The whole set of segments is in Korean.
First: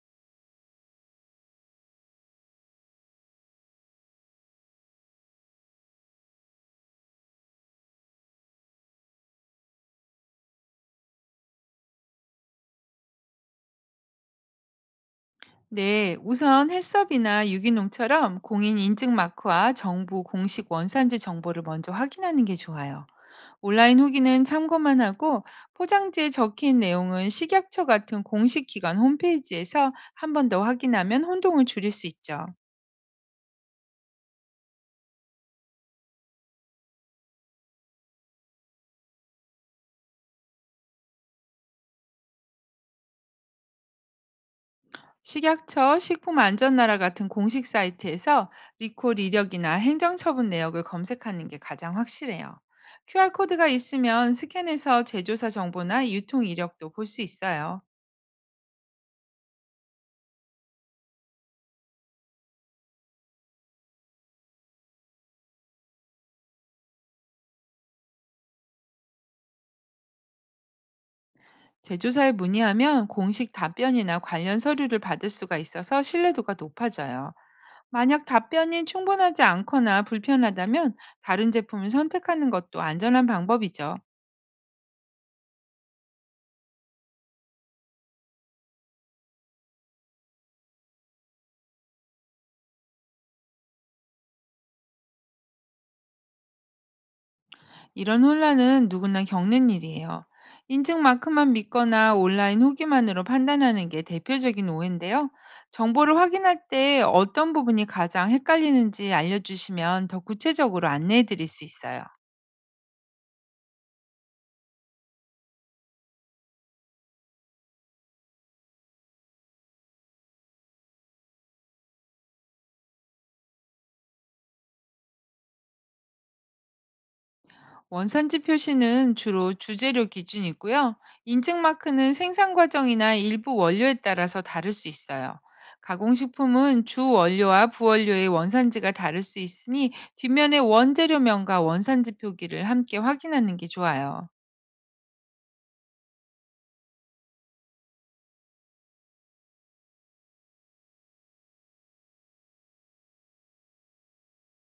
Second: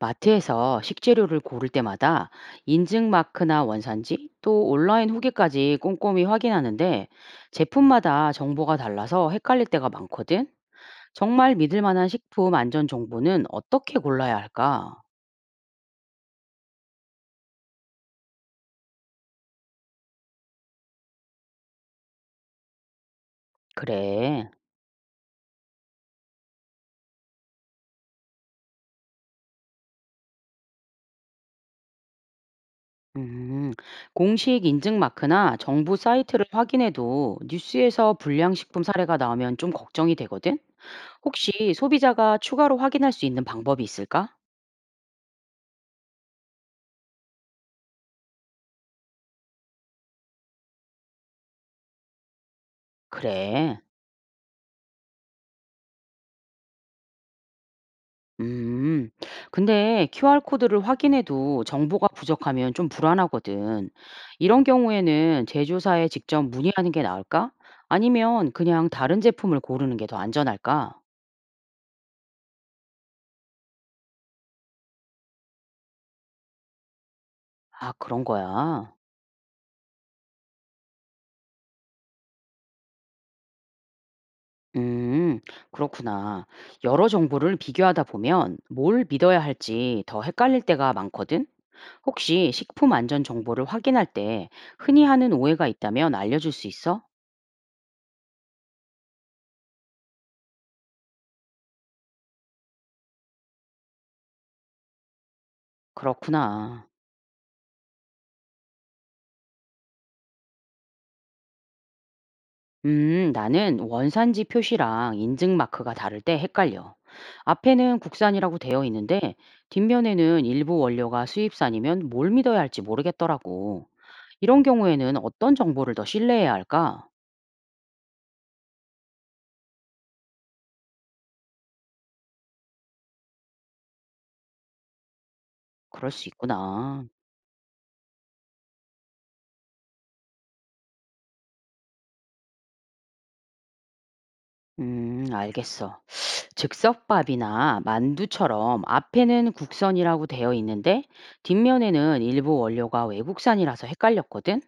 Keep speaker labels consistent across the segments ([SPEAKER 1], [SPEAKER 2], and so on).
[SPEAKER 1] 마트에서 식재료를 고를 때마다 인증 마크나 원산지 또 온라인 후기까지 꼼꼼히 확인하는데 제품마다 정보가 달라서 헷갈릴 때가 많거든. 정말 믿을 만한 식품 안전 정보는 어떻게 골라야 할까?
[SPEAKER 2] 네, 우선 햇섭이나 유기농처럼 공인 인증 마크와 정부 공식 원산지 정보를 먼저 확인하는 게 좋아요. 온라인 후기는
[SPEAKER 1] 그래.
[SPEAKER 2] 참고만 하고, 포장지에 적힌 내용은 식약처 같은 공식 기관 홈페이지에서 한 번 더 확인하면 혼동을 줄일 수 있죠.
[SPEAKER 1] 음, 공식 인증 마크나 정부 사이트를 확인해도 뉴스에서 불량식품 사례가 나오면 좀 걱정이 되거든. 혹시 소비자가 추가로 확인할 수 있는 방법이 있을까?
[SPEAKER 2] 식약처 식품안전나라 같은 공식 사이트에서 리콜 이력이나 행정처분 내역을 검색하는 게 가장 확실해요. QR코드가
[SPEAKER 1] 그래.
[SPEAKER 2] 있으면 스캔해서 제조사 정보나 유통 이력도 볼 수 있어요.
[SPEAKER 1] 음, 근데 QR코드를 확인해도 정보가 부족하면 좀 불안하거든. 이런 경우에는 제조사에 직접 문의하는 게 나을까? 아니면 그냥 다른 제품을 고르는 게 더 안전할까?
[SPEAKER 2] 제조사에 문의하면 공식 답변이나 관련 서류를 받을 수가 있어서 신뢰도가 높아져요.
[SPEAKER 1] 아, 그런
[SPEAKER 2] 만약 답변이
[SPEAKER 1] 거야.
[SPEAKER 2] 충분하지 않거나 불편하다면, 다른 제품을 선택하는 것도 안전한 방법이죠.
[SPEAKER 1] 음, 그렇구나. 여러 정보를 비교하다 보면 뭘 믿어야 할지 더 헷갈릴 때가 많거든. 혹시 식품 안전 정보를 확인할 때 흔히 하는 오해가 있다면 알려줄 수 있어?
[SPEAKER 2] 이런 혼란은 누구나 겪는 일이에요. 인증 마크만 믿거나 온라인 후기만으로 판단하는 게 대표적인 오해인데요. 정보를 확인할
[SPEAKER 1] 그렇구나.
[SPEAKER 2] 때 어떤 부분이 가장 헷갈리는지 알려주시면 더 구체적으로 안내해 드릴 수 있어요.
[SPEAKER 1] 나는 원산지 표시랑 인증 마크가 다를 때 헷갈려. 앞에는 국산이라고 되어 있는데 뒷면에는 일부 원료가 수입산이면 뭘 믿어야 할지 모르겠더라고. 이런 경우에는 어떤 정보를 더 신뢰해야 할까?
[SPEAKER 2] 원산지 표시는 주로 주재료 기준이고요. 인증 마크는 생산 과정이나 일부 원료에 따라서 다를 수 있어요.
[SPEAKER 1] 그럴 수
[SPEAKER 2] 가공식품은
[SPEAKER 1] 있구나.
[SPEAKER 2] 주 원료와 부원료의 원산지가 다를 수 있으니, 뒷면에 원재료명과 원산지 표기를 함께 확인하는 게 좋아요.
[SPEAKER 1] 알겠어. 즉석밥이나 만두처럼 앞에는 국선이라고 되어 있는데 뒷면에는 일부 원료가 외국산이라서 헷갈렸거든.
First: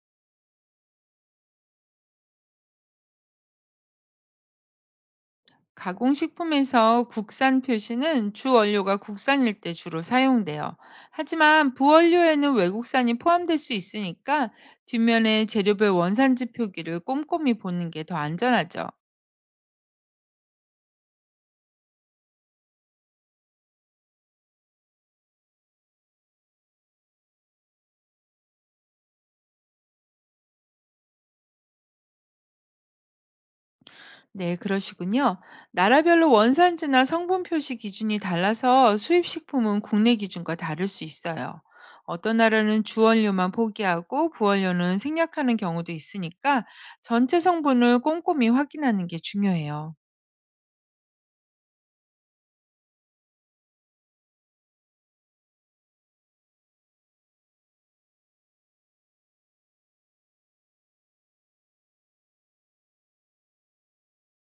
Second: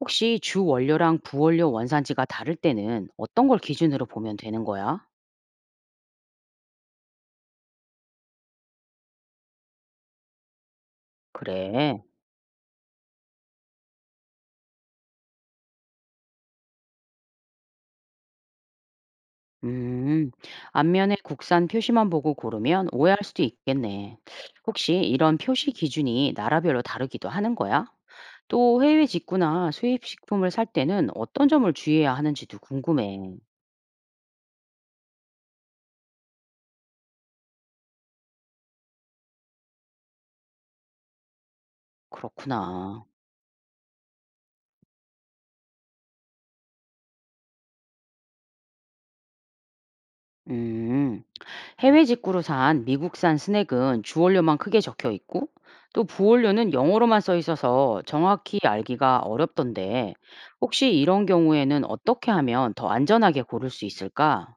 [SPEAKER 1] 혹시 주 원료랑 부원료 원산지가 다를 때는 어떤 걸 기준으로 보면 되는 거야?
[SPEAKER 2] 가공식품에서 국산 표시는 주 원료가 국산일 때 주로 사용돼요.
[SPEAKER 1] 그래.
[SPEAKER 2] 하지만 부원료에는 외국산이 포함될 수 있으니까, 뒷면에 재료별 원산지 표기를 꼼꼼히 보는 게 더 안전하죠.
[SPEAKER 1] 음, 앞면에 국산 표시만 보고 고르면 오해할 수도 있겠네. 혹시 이런 표시 기준이 나라별로 다르기도 하는 거야? 또 해외 직구나 수입 식품을 살 때는 어떤 점을 주의해야 하는지도 궁금해.
[SPEAKER 2] 네, 그러시군요. 나라별로 원산지나 성분 표시 기준이 달라서 수입 식품은 국내 기준과 다를 수 있어요. 어떤 나라는
[SPEAKER 1] 그렇구나.
[SPEAKER 2] 주원료만 포기하고 부원료는 생략하는 경우도 있으니까, 전체 성분을 꼼꼼히 확인하는 게 중요해요.
[SPEAKER 1] 음. 해외 직구로 산 미국산 스낵은 주원료만 크게 적혀 있고 또 부원료는 영어로만 써 있어서 정확히 알기가 어렵던데 혹시 이런 경우에는 어떻게 하면 더 안전하게 고를 수 있을까?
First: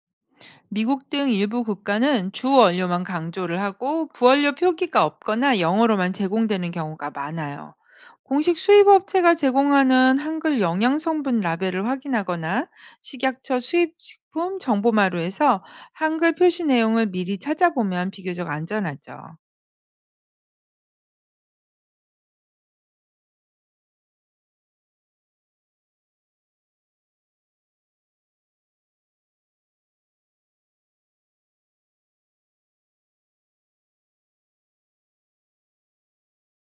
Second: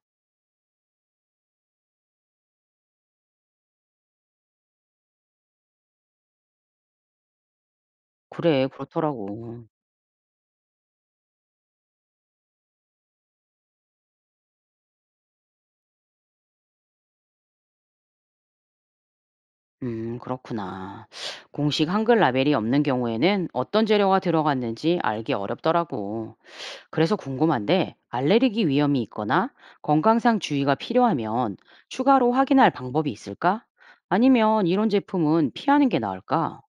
[SPEAKER 2] 미국 등 일부 국가는 주 원료만 강조를 하고 부원료 표기가 없거나 영어로만 제공되는 경우가 많아요. 공식
[SPEAKER 1] 그래,
[SPEAKER 2] 수입 업체가
[SPEAKER 1] 그렇더라고.
[SPEAKER 2] 제공하는 한글 영양 성분 라벨을 확인하거나, 식약처 수입 식품 정보 마루에서 한글 표시 내용을 미리 찾아보면 비교적 안전하죠.
[SPEAKER 1] 그렇구나. 공식 한글 라벨이 없는 경우에는 어떤 재료가 들어갔는지 알기 어렵더라고. 그래서 궁금한데 알레르기 위험이 있거나 건강상 주의가 필요하면 추가로 확인할 방법이 있을까? 아니면 이런 제품은 피하는 게 나을까?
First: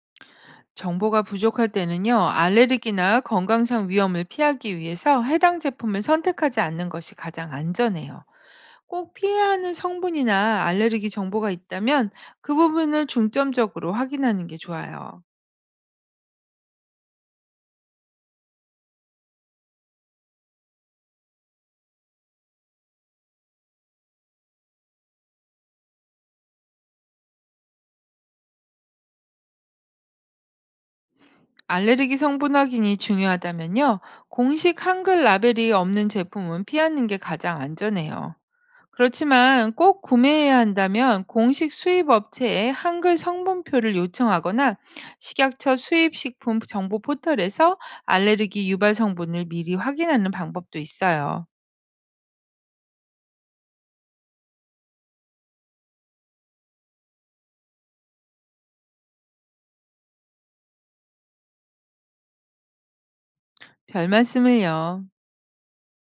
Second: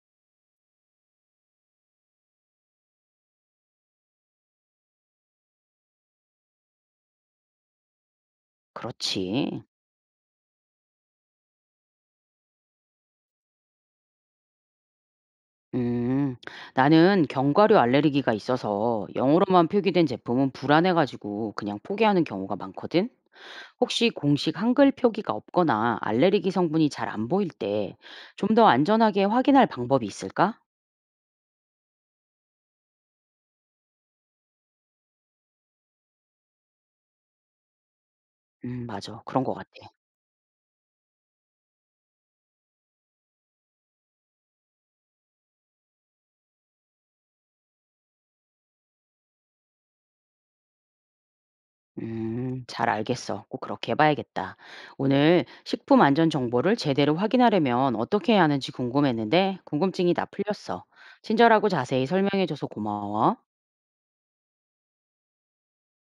[SPEAKER 2] 정보가 부족할 때는요, 알레르기나 건강상 위험을 피하기 위해서 해당 제품을 선택하지 않는 것이 가장 안전해요. 꼭 피해야
[SPEAKER 1] 그렇지.
[SPEAKER 2] 하는 성분이나 알레르기 정보가 있다면, 그 부분을 중점적으로 확인하는 게 좋아요.
[SPEAKER 1] 음, 나는 견과류 알레르기가 있어서 영어로만 표기된 제품은 불안해가지고 그냥 포기하는 경우가 많거든. 혹시 공식 한글 표기가 없거나 알레르기 성분이 잘 안 보일 때 좀 더 안전하게 확인할 방법이 있을까?
[SPEAKER 2] 알레르기 성분 확인이 중요하다면요, 공식 한글 라벨이 없는 제품은 피하는 게 가장 안전해요.
[SPEAKER 1] 맞아. 그런 것 같아.
[SPEAKER 2] 그렇지만 꼭 구매해야 한다면 공식 수입 업체에 한글 성분표를 요청하거나, 식약처 수입식품 정보 포털에서 알레르기 유발 성분을 미리 확인하는 방법도 있어요.
[SPEAKER 1] 잘 알겠어. 꼭 그렇게 해봐야겠다. 오늘 식품 안전 정보를 제대로 확인하려면 어떻게 해야 하는지 궁금했는데 궁금증이 다 풀렸어. 친절하고 자세히 설명해줘서 고마워.
[SPEAKER 2] 별 말씀을요.